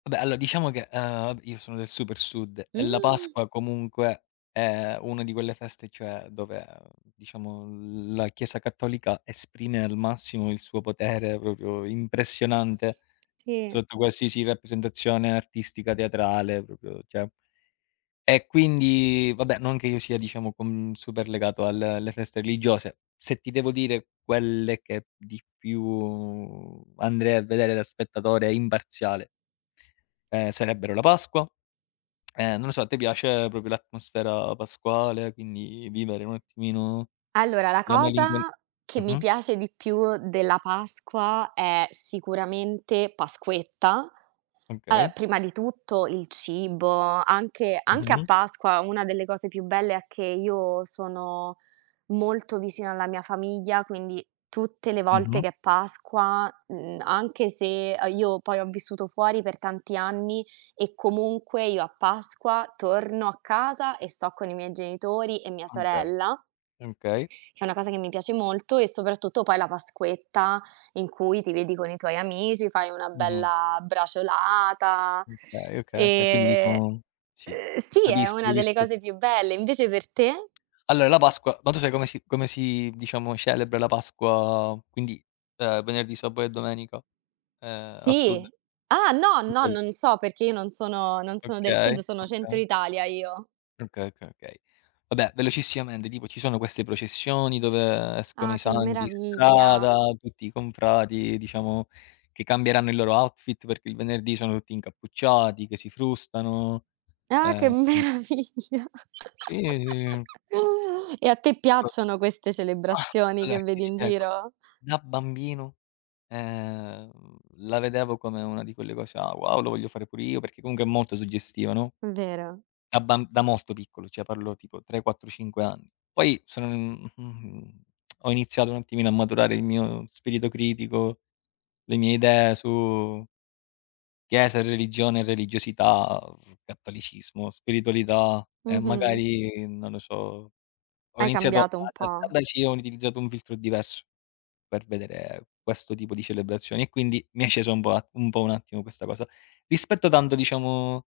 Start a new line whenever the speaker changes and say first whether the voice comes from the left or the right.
left: Ah beh, allora diciamo che, uhm, io sono del super Sud e la
right: Mh.
left: Pasqua comunque è una di quelle feste, cioè dove, ehm, diciamo la Chiesa cattolica esprime al massimo il suo potere, proprio
right: S
left: impressionante,
right: sì.
left: sotto qualsiasi rappresentazione artistica, teatrale, proprio cioè e quindi, vabbè, non che io sia, diciamo, con super legato al alle feste religiose. Se ti devo dire quelle che p di più andrei a vedere da spettatore imparziale ehm, sarebbero la Pasqua. Ehm, non lo so, a te piace proprio l'atmosfera pasquale, quindi vivere un attimino
right: Allora, la
left: la
right: cosa
left: malincon
right: che mi
left: mh-mh.
right: piace di più della Pasqua è sicuramente Pasquetta. Allora,
left: Okay.
right: prima di tutto il cibo, anche anche a
left: Mh-mh.
right: Pasqua una delle cose più belle è che io sono molto vicina alla mia famiglia, quindi tutte le volte
left: Mh-mh.
right: che è Pasqua, mhmm, anche se a io poi ho vissuto fuori per tanti anni e comunque io a Pasqua torno a casa e sto con i miei genitori e mia
left: Ahn, Okay.
right: sorella,
left: Okay.
right: che è una cosa che mi piace molto, e soprattutto poi la Pasquetta in cui ti vedi con i tuoi amici, fai una
left: Mh-mh.
right: bella braciolata
left: Okay, okay, okay. Quindi
right: e
left: diciamo sì,
right: uhm, sì, è
left: capisco,
right: una delle
left: capisco.
right: cose più belle. Invece per te?
left: Allora la Pasqua ma tu sai come si come si, diciamo, celebra la Pasqua, quindi, uhm, venerdì, sabato e domenica? Ehm, al Sud?
right: Sì. Ah, no, no,
left: Tipo il
right: non so, perché io non sono non sono del
left: Okay,
right: Sud, sono centro
left: okay.
right: Italia io.
left: Okay, okay, okay. Vabbè, velocissimamente, tipo ci sono queste processioni dove escono
right: Ah,
left: i
right: che
left: santi in
right: meraviglia!
left: strada, tutti i confrati, diciamo, che cambieranno il loro outfit perché il venerdì sono tutti incappucciati, che si frustano.
right: Eh, che
left: Ehm
right: meraviglia!
left: Sì [unintelligible]
right: E a te
left: Pro
right: piacciono queste
left: Ah,
right: celebrazioni
left: allora
right: che
left: ti
right: vedi in
left: spiego:
right: giro?
left: da bambino, ehm, la vedevo come una di quelle cose: "Ah wow, lo voglio fare pure io", perché comunque è molto suggestiva, no?
right: Mh, vero.
left: Da bam da molto piccolo, cioè parlo tipo 3, 4, 5 anni. Poi son mhmm, ho iniziato un attimino a maturare il mio spirito critico, le mie idee su chiesa, religione, religiosità, uhm, cattolicesimo, spiritualità e
right: Mh-mh.
left: magari, non lo so, ho
right: Hai
left: iniziato
right: cambiato un
left: da da
right: po'?
left: da sì, ho utilizzato un filtro diverso per vedere questo tipo di celebrazioni, e quindi mi è scesa un po' un po' un attimo questa cosa. Rispetto tanto, diciamo